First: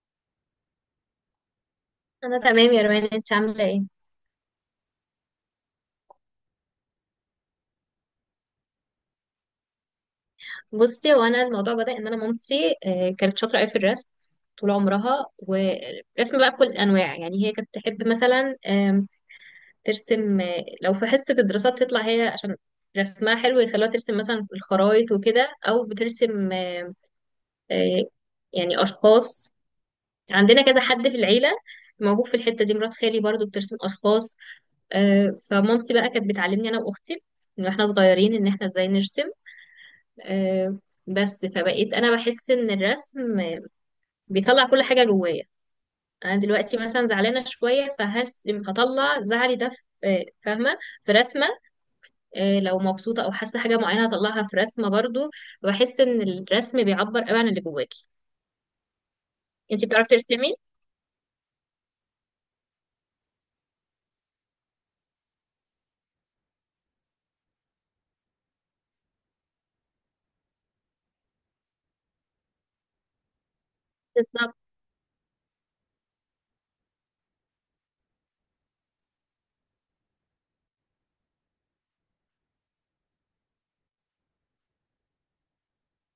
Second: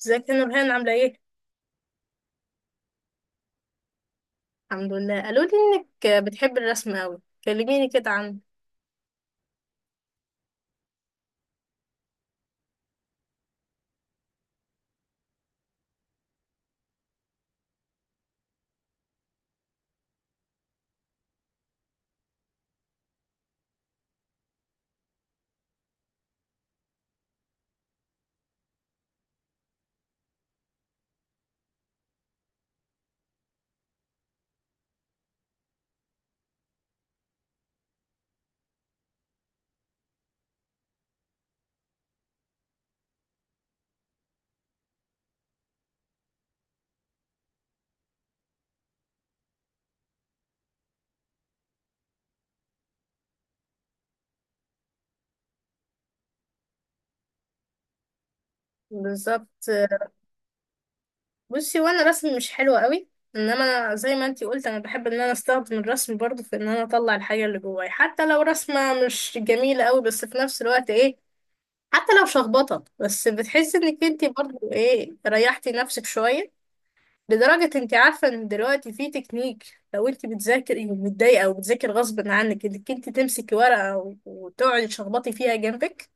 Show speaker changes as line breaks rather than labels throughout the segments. ازيك يا نورهان عاملة ايه؟
انا تمام يا روان، انت عامله ايه؟
الحمد لله قالوا لي انك بتحب الرسم قوي. كلميني كده عنه.
بصي، هو انا الموضوع بدأ ان انا مامتي كانت شاطره قوي في الرسم طول عمرها. ورسم بقى بكل الانواع، يعني هي كانت تحب مثلا ترسم. لو في حصه الدراسات تطلع هي، عشان رسمها حلو، يخلوها ترسم مثلا الخرايط وكده، او بترسم آه، يعني اشخاص. عندنا كذا حد في العيله موهوب في الحته دي، مرات خالي برضو بترسم اشخاص. فمامتي بقى كانت بتعلمني انا واختي من واحنا صغيرين ان احنا ازاي نرسم. آه، بس فبقيت انا بحس ان الرسم بيطلع كل حاجه جوايا. انا دلوقتي مثلا زعلانه شويه، فهرسم، هطلع زعلي ده في فاهمه، في رسمه. لو مبسوطه او حاسه حاجه معينه هطلعها في رسمه برضو. بحس ان الرسم بيعبر قوي عن اللي جواكي.
بالظبط.
انتي بتعرفي ترسمي؟
بصي وانا رسم مش حلو قوي، انما أنا زي ما انتي قلت انا بحب ان انا استخدم الرسم برضو في ان انا اطلع الحاجة اللي جواي، حتى لو رسمة مش جميلة قوي بس في نفس الوقت ايه، حتى لو شخبطة بس بتحسي انك انتي
بالظبط.
برضو ايه، ريحتي نفسك شوية. لدرجة انت عارفة ان دلوقتي في تكنيك، لو انت بتذاكري ومتضايقة او بتذاكري غصب عنك انك انت تمسكي ورقة وتقعدي تشخبطي فيها جنبك.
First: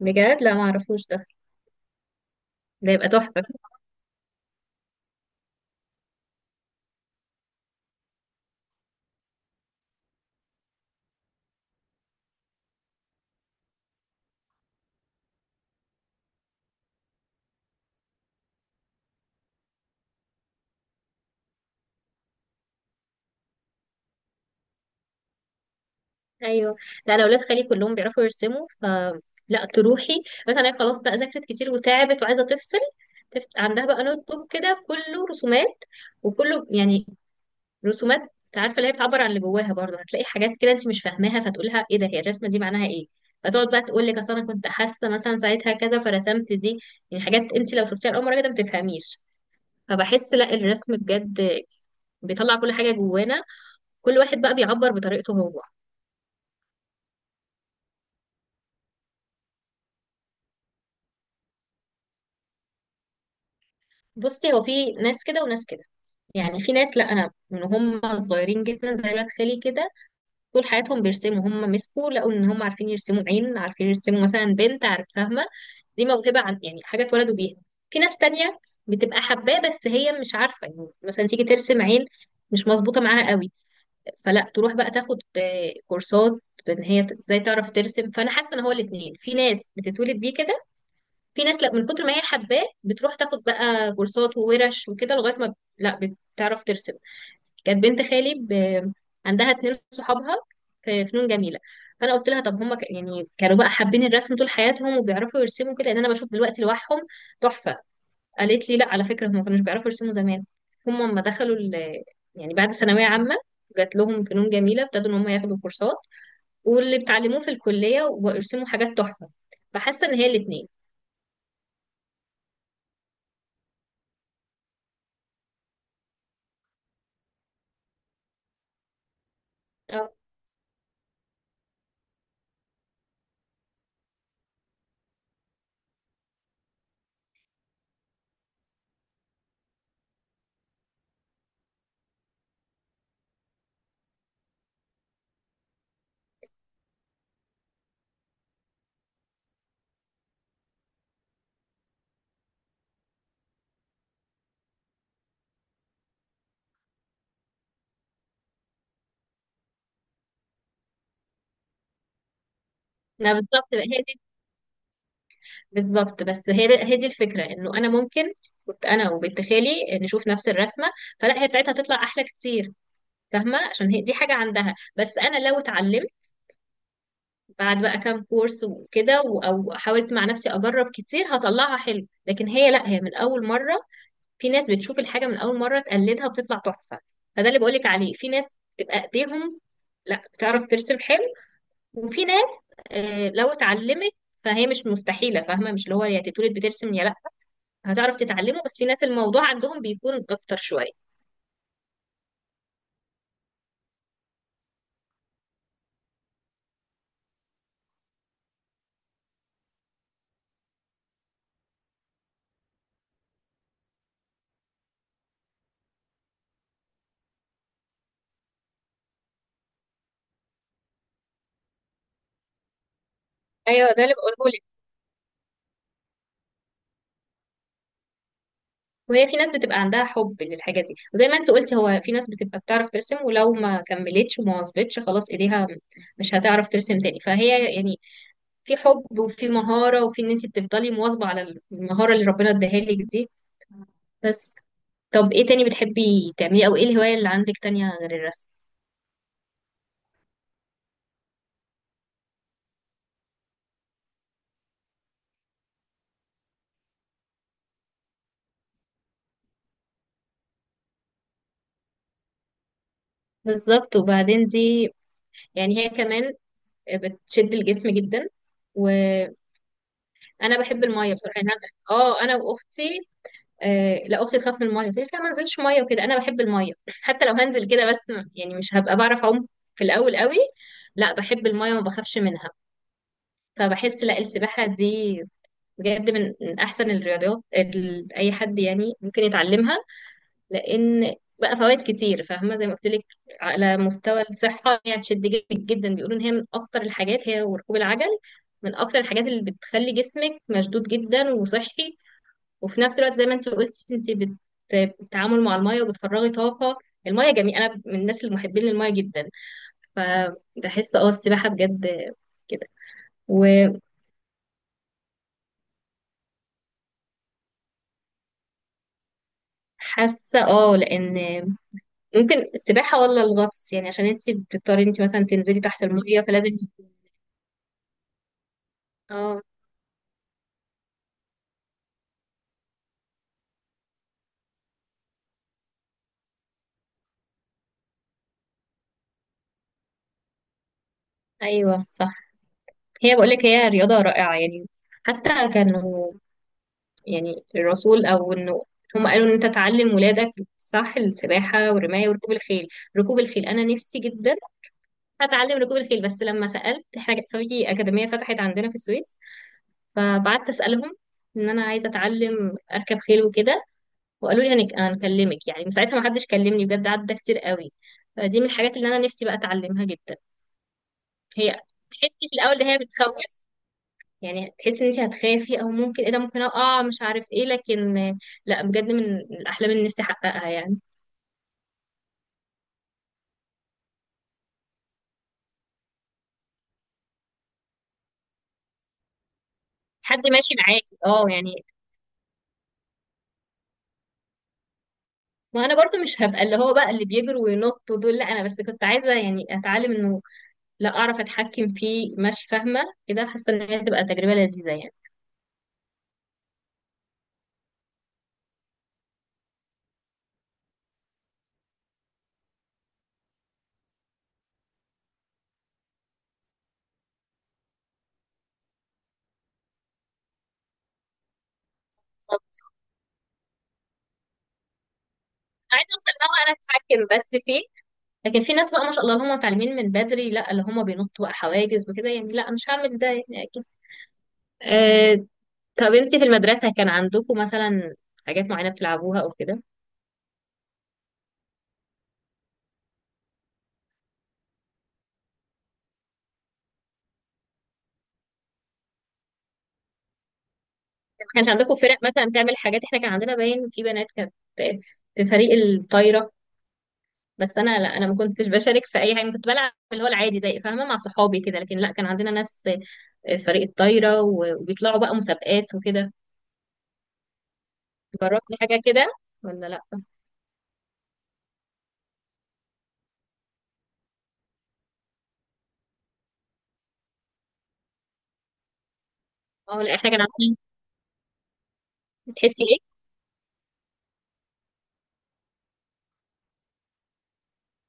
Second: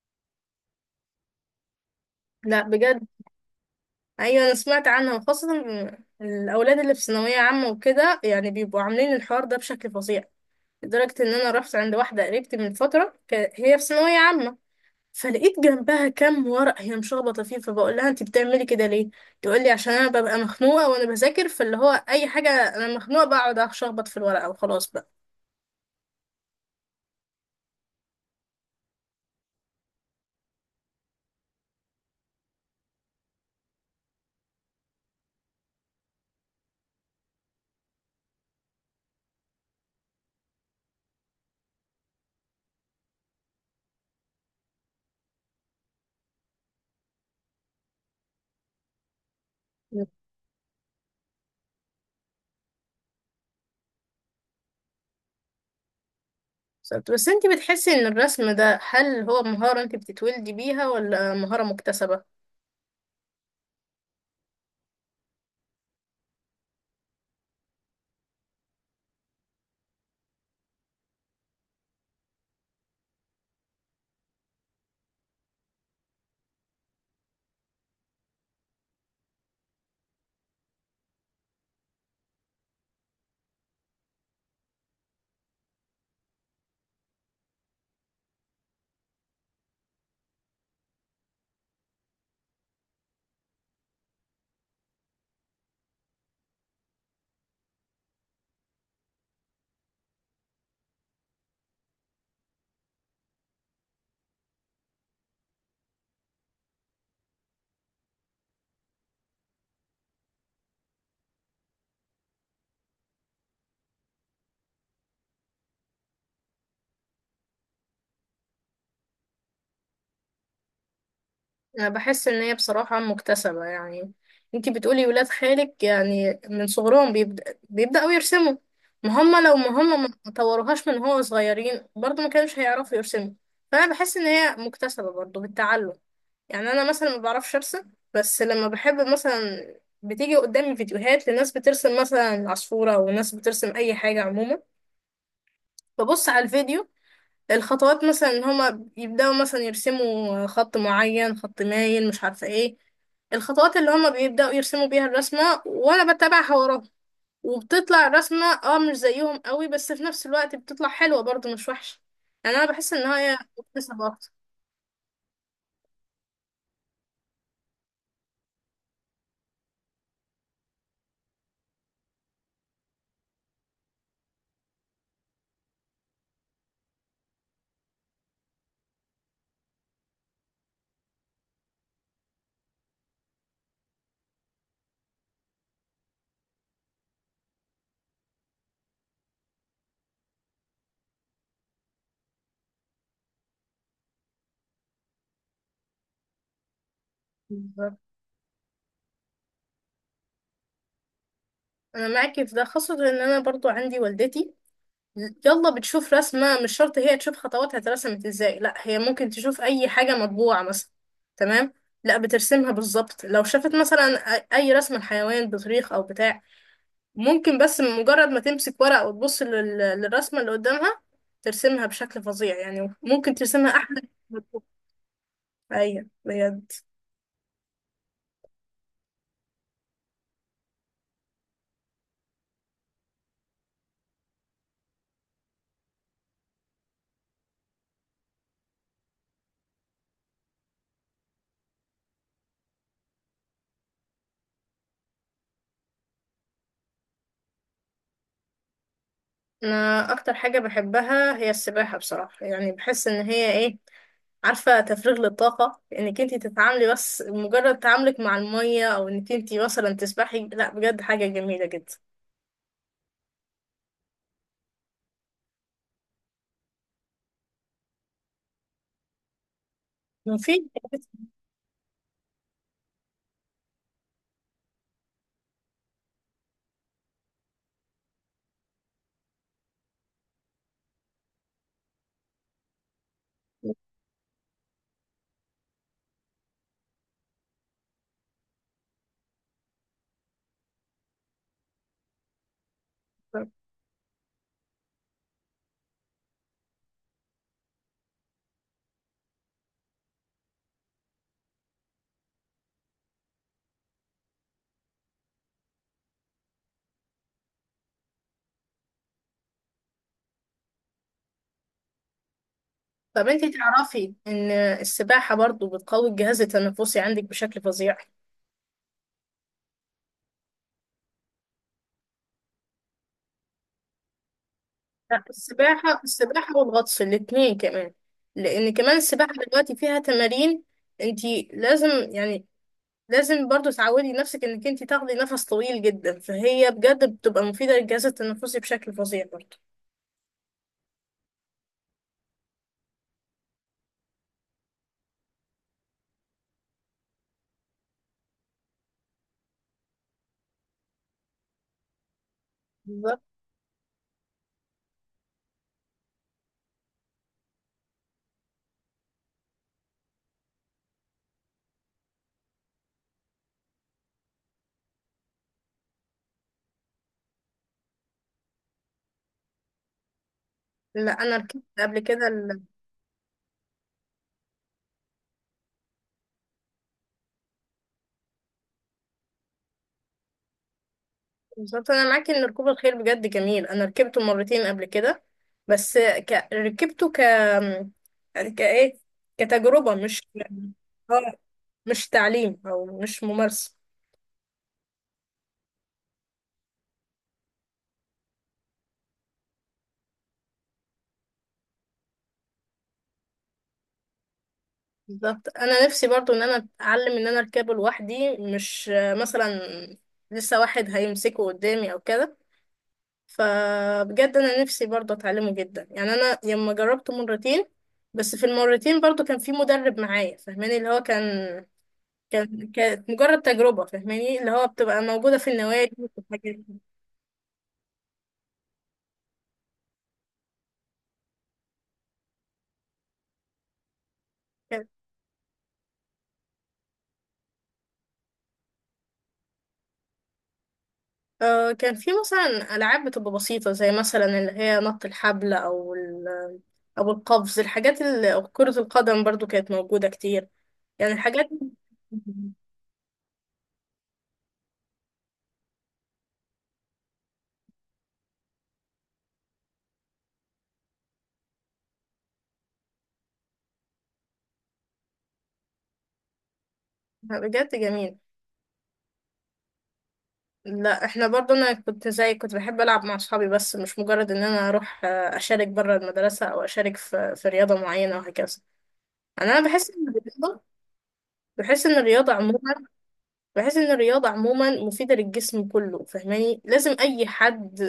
بجد لا ما اعرفوش ده،
لا
ده
بجد.
يبقى تحفه.
ايوه انا سمعت عنها، وخاصة الاولاد اللي في ثانوية عامة وكده يعني بيبقوا عاملين الحوار ده بشكل فظيع. لدرجة ان انا رحت عند واحدة قريبتي من فترة هي في ثانوية عامة، فلقيت جنبها كام ورق هي مشخبطه فيه، فبقول لها انت بتعملي كده ليه؟ تقول لي عشان انا ببقى مخنوقه وانا بذاكر فاللي هو اي حاجه انا مخنوقه بقعد اشخبط في الورقه وخلاص بقى.
ايوه. لا، انا اولاد خالي كلهم بيعرفوا يرسموا ف لا تروحي، مثلا هي خلاص بقى ذاكرت كتير وتعبت وعايزه تفصل، عندها بقى نوت بوك كده كله رسومات، وكله يعني رسومات. عارفه اللي هي بتعبر عن اللي جواها برضه، هتلاقي حاجات كده انت مش فاهماها فتقولها ايه ده، هي الرسمه دي معناها ايه؟ فتقعد بقى تقول لك اصل انا كنت حاسه مثلا ساعتها كذا، فرسمت دي. يعني حاجات انت لو شفتيها لاول مره كده ما تفهميش. فبحس لا الرسم بجد بيطلع كل حاجه جوانا، كل واحد بقى بيعبر بطريقته هو.
بالظبط. بس انت بتحسي ان الرسم ده هل هو مهاره انت بتتولدي بيها ولا مهاره مكتسبه؟
بصي، هو في ناس كده وناس كده. يعني في ناس، لا، انا من هم صغيرين جدا زي ولاد خالي كده طول حياتهم بيرسموا، هم مسكوا لقوا ان هم عارفين يرسموا عين، عارفين يرسموا مثلا بنت، عارف، فاهمه، دي موهبه، عن يعني حاجه اتولدوا بيها. في ناس تانية بتبقى حباه بس هي مش عارفه، يعني مثلا تيجي ترسم عين مش مظبوطه معاها قوي، فلا تروح بقى تاخد كورسات ان هي ازاي تعرف ترسم. فانا حاسه ان هو الاثنين، في ناس بتتولد بيه كده، في ناس لا من كتر ما هي حباه بتروح تاخد بقى كورسات وورش وكده لغايه ما لا بتعرف ترسم. كانت بنت خالي عندها اتنين صحابها في فنون جميله، فانا قلت لها طب هم يعني كانوا بقى حابين الرسم طول حياتهم وبيعرفوا يرسموا كده، لان انا بشوف دلوقتي لوحهم تحفه. قالت لي لا، على فكره هم ما كانوش بيعرفوا يرسموا زمان، هم لما دخلوا يعني بعد ثانويه عامه، جات لهم فنون جميله ابتدوا ان هم ياخدوا كورسات واللي بتعلموه في الكليه ويرسموا حاجات تحفه. فحاسه ان هي الاثنين.
أنا بحس إن هي بصراحة مكتسبة يعني. انتي بتقولي ولاد خالك يعني من صغرهم بيبدأوا يرسموا، ما هم لو
اه.
ما طوروهاش من هو صغيرين برضو ما كانوش هيعرفوا يرسموا. فأنا بحس إن هي مكتسبة برضو بالتعلم. يعني أنا مثلا ما بعرفش أرسم، بس لما بحب مثلا بتيجي قدامي فيديوهات لناس بترسم مثلا عصفورة وناس بترسم أي حاجة عموما، ببص على الفيديو الخطوات مثلا ان هما يبداوا مثلا يرسموا خط معين، خط مايل، مش عارفه ايه الخطوات اللي هما بيبداوا يرسموا بيها الرسمه، وانا بتابعها وراهم وبتطلع الرسمه، اه مش زيهم قوي بس في نفس الوقت بتطلع حلوه برضو، مش وحشه. يعني انا بحس ان
ما
هي
بالظبط، هي
مكتسبه
دي.
اكتر.
بالظبط، بس هي هي دي الفكره، انه انا ممكن كنت انا وبنت خالي نشوف نفس الرسمه، فلا هي بتاعتها تطلع احلى كتير. فاهمه، عشان هي دي حاجه عندها. بس انا لو اتعلمت بعد بقى كام كورس وكده او حاولت مع نفسي اجرب كتير هطلعها حلو، لكن هي لا، هي من اول مره. في ناس بتشوف الحاجه من اول مره تقلدها وبتطلع تحفه. فده اللي بقولك عليه، في ناس بتبقى ايديهم، لا، بتعرف ترسم حلو. وفي ناس لو اتعلمت فهي مش مستحيله. فاهمه، مش اللي هو يا تتولد بترسم يا
بالظبط.
هتعرف تتعلمه، بس في ناس الموضوع عندهم بيكون اكتر شويه.
انا معاكي في ده، خاصه ان انا برضو عندي والدتي يلا بتشوف رسمة مش شرط هي تشوف خطواتها اترسمت ازاي، لا هي ممكن تشوف اي حاجة مطبوعة مثلا. تمام. لا بترسمها بالظبط، لو شافت مثلا اي رسمة لحيوان، بطريق او بتاع ممكن، بس مجرد ما تمسك ورق وتبص للرسمة اللي قدامها ترسمها بشكل فظيع. يعني ممكن ترسمها
ايوه،
احلى
ده اللي
من
بقوله
المكتوب.
لك.
ايوه بجد.
وهي في ناس بتبقى عندها حب للحاجه دي، وزي ما انت قلتي، هو في ناس بتبقى بتعرف ترسم ولو ما كملتش وما واظبتش خلاص ايديها مش هتعرف ترسم تاني. فهي يعني في حب، وفي مهاره، وفي ان انت بتفضلي مواظبه على المهاره اللي ربنا اداها لك دي. بس طب ايه تاني بتحبي تعمليه، او ايه الهواية اللي عندك تانية غير الرسم؟
انا اكتر حاجة بحبها هي السباحة بصراحة. يعني بحس ان هي ايه، عارفة، تفريغ للطاقة، انك انتي تتعاملي بس مجرد تعاملك مع المية او انك انتي مثلا تسبحي، لا بجد حاجة جميلة جدا.
بالظبط، وبعدين دي يعني هي كمان بتشد الجسم جدا. انا
في
بحب الميه بصراحه، يعني انا واختي، لا اختي تخاف من الميه، تقول لي لا ما انزلش ميه وكده، انا بحب الميه حتى لو هنزل كده، بس يعني مش هبقى بعرف اعوم في الاول قوي. لا بحب الميه وما بخافش منها. فبحس لا، السباحه دي بجد من احسن الرياضات اللي اي حد يعني ممكن يتعلمها، لان بقى فوائد كتير. فاهمه، زي ما قلت لك، على مستوى الصحه هي هتشد جسمك جدا، بيقولوا ان هي من اكتر الحاجات، هي وركوب العجل، من اكتر الحاجات اللي بتخلي جسمك مشدود جدا وصحي. وفي نفس الوقت زي ما انت قلتي، انت بتتعامل مع المايه وبتفرغي طاقه. المايه جميل، انا من الناس المحبين للمايه جدا. فبحس السباحه بجد كده.
طب انتي
وحاسه
تعرفي ان السباحة برضو بتقوي الجهاز التنفسي عندك بشكل فظيع؟
اه لان ممكن السباحه ولا الغطس، يعني عشان انت بتضطري انت
لا
مثلا تنزلي تحت
السباحة،
المايه
السباحة
فلازم.
والغطس الاتنين كمان. لأن كمان السباحة
اه،
دلوقتي فيها تمارين، انتي لازم يعني لازم برضو تعودي نفسك انك انتي تاخدي نفس طويل جدا، فهي بجد بتبقى مفيدة للجهاز التنفسي بشكل فظيع برضو.
ايوه، صح. هي بقول لك هي رياضه رائعه يعني. حتى كانوا، يعني الرسول او انه، هم قالوا ان انت تعلم ولادك، صح، السباحه والرمايه وركوب الخيل. ركوب الخيل انا نفسي جدا هتعلم ركوب الخيل، بس لما سألت احنا كان في أكاديمية فتحت عندنا في السويس، فبعدت أسألهم إن أنا عايزة أتعلم أركب خيل وكده، وقالوا لي هنكلمك، يعني من ساعتها ما حدش كلمني، بجد عدى كتير قوي. فدي من الحاجات اللي أنا نفسي بقى أتعلمها جدا.
لا انا
هي
ركبت قبل
تحسي
كده
في الأول إن هي بتخوف، يعني تحسي إن أنت هتخافي، أو ممكن إيه ده ممكن أقع مش عارف إيه، لكن لا بجد من الأحلام اللي نفسي أحققها يعني.
بالظبط. انا معاكي ان ركوب الخيل بجد جميل. انا ركبته مرتين قبل كده بس ك... ركبته ك كايه كتجربه مش
حد ماشي معاكي
اه،
يعني.
مش تعليم او مش ممارسه.
ما انا برضو مش هبقى اللي هو بقى اللي بيجروا وينطوا دول، لا انا بس كنت عايزه يعني اتعلم انه، لا، اعرف اتحكم فيه مش فاهمه كده، حاسه ان هي تبقى تجربه لذيذه يعني.
بالظبط. انا نفسي برضو ان انا اتعلم ان انا اركبه لوحدي، مش مثلا لسه واحد هيمسكه قدامي او كده. فبجد انا نفسي برضو اتعلمه جدا. يعني انا لما جربته مرتين بس في المرتين برضو كان في مدرب معايا فاهماني اللي هو كان،
طب
كانت مجرد تجربة فاهماني اللي هو بتبقى موجودة في
عايزه
النوادي
اوصل
وفي
ان هو
الحاجات
انا
دي.
اتحكم بس فيه، لكن في ناس بقى ما شاء الله اللي هم متعلمين من بدري، لا، اللي هم بينطوا بقى حواجز وكده، يعني لا مش هعمل ده يعني اكيد.
كان
آه. طب انت في المدرسه كان عندكم مثلا حاجات معينه بتلعبوها او كده؟
كان في مثلا ألعاب بتبقى بسيطة، زي مثلا اللي هي نط الحبل أو القفز، الحاجات اللي أو كرة القدم برضو كانت موجودة كتير. يعني
ما كانش
الحاجات
عندكم فرق مثلا تعمل حاجات؟ احنا كان عندنا باين، في بنات كانت في فريق الطايره، بس انا لا، انا ما كنتش بشارك في اي حاجه، كنت بلعب اللي هو العادي زي، فاهمه، مع صحابي كده، لكن لا كان عندنا ناس فريق الطايرة وبيطلعوا بقى مسابقات وكده.
بجد جميل.
جربت حاجة كده ولا لأ؟
لا احنا برضو انا كنت زي كنت بحب العب مع اصحابي، بس مش مجرد ان انا اروح اشارك بره المدرسه او اشارك في رياضه معينه وهكذا. يعني انا
اه
بحس
لا،
ان
احنا كان عاملين.
بحس ان الرياضه عموما
بتحسي ايه؟
الرياضة عموما مفيدة للجسم كله، فاهماني لازم اي حد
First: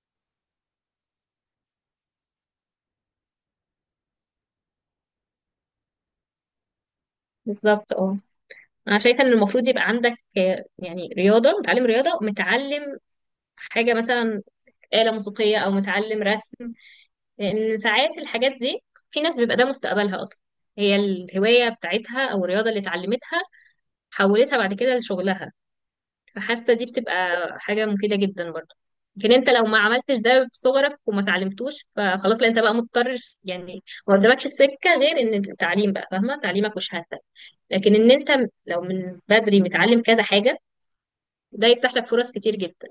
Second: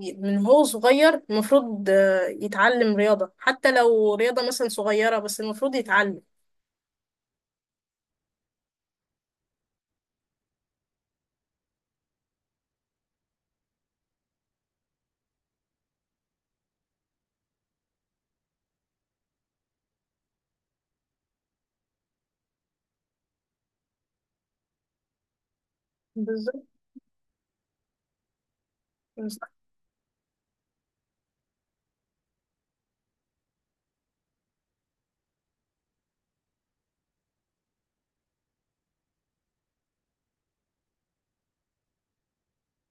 من هو صغير المفروض يتعلم رياضة، حتى لو رياضة مثلا صغيرة بس المفروض يتعلم.
بالظبط اه. انا شايفة ان المفروض يبقى عندك يعني رياضة، متعلم رياضة ومتعلم حاجة مثلا آلة موسيقية، او متعلم رسم. لان ساعات الحاجات دي في ناس بيبقى ده مستقبلها اصلا، هي الهواية بتاعتها او الرياضة اللي اتعلمتها حولتها بعد كده لشغلها.
بالظبط.
فحاسه دي بتبقى حاجه مفيده جدا برضه. لكن انت
بالظبط.
لو ما عملتش ده في صغرك وما تعلمتوش فخلاص، لا انت بقى مضطر، يعني ما قدامكش سكه غير ان التعليم بقى، فاهمه، تعليمك وشهادتك. لكن ان انت لو من بدري متعلم كذا حاجه، ده يفتح لك فرص كتير جدا.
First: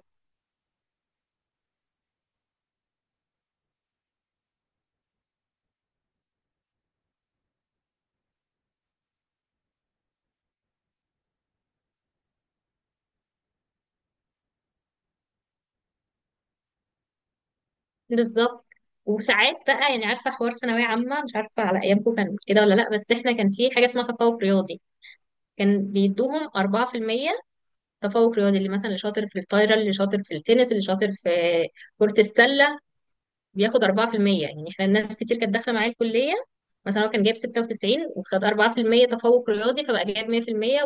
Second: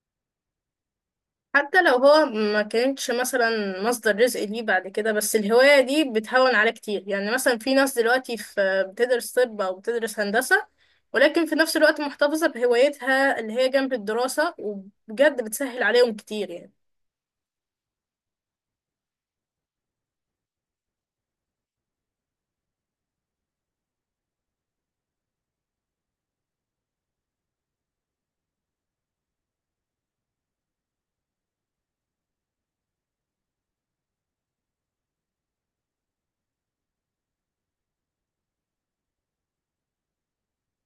حتى لو هو ما كانتش مثلا مصدر رزق ليه بعد كده، بس الهواية دي بتهون عليه كتير. يعني مثلا في ناس دلوقتي في بتدرس طب أو بتدرس هندسة ولكن في نفس الوقت محتفظة بهوايتها اللي هي جنب الدراسة، وبجد بتسهل عليهم كتير يعني.
بالظبط. وساعات بقى يعني، عارفه، حوار ثانويه عامه، مش عارفه على ايامكم كان كده ولا لا، بس احنا كان في حاجه اسمها تفوق رياضي، كان بيدوهم 4% تفوق رياضي، اللي مثلا اللي شاطر في الطايره، اللي شاطر في التنس، اللي شاطر في كرة السلة بياخد 4%. يعني احنا الناس كتير كانت داخله معايا الكليه، مثلا هو كان جايب 96 وخد 4% تفوق رياضي فبقى جايب 100%.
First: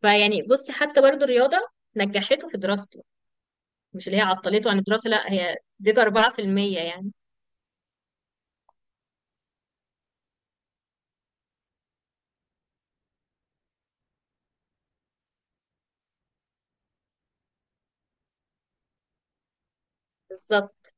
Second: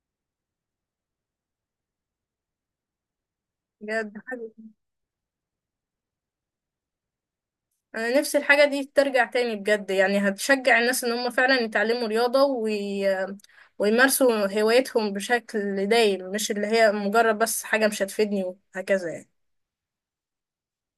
فيعني بصي، حتى برضو الرياضه نجحته في دراسته، مش
بجد
اللي هي عطلته عن الدراسه، لا هي اديته 4% يعني.
انا نفسي الحاجة دي ترجع تاني، بجد يعني هتشجع الناس ان هم فعلا يتعلموا رياضة ويمارسوا هوايتهم بشكل دايم، مش اللي هي مجرد بس حاجة مش هتفيدني وهكذا يعني.
بالظبط.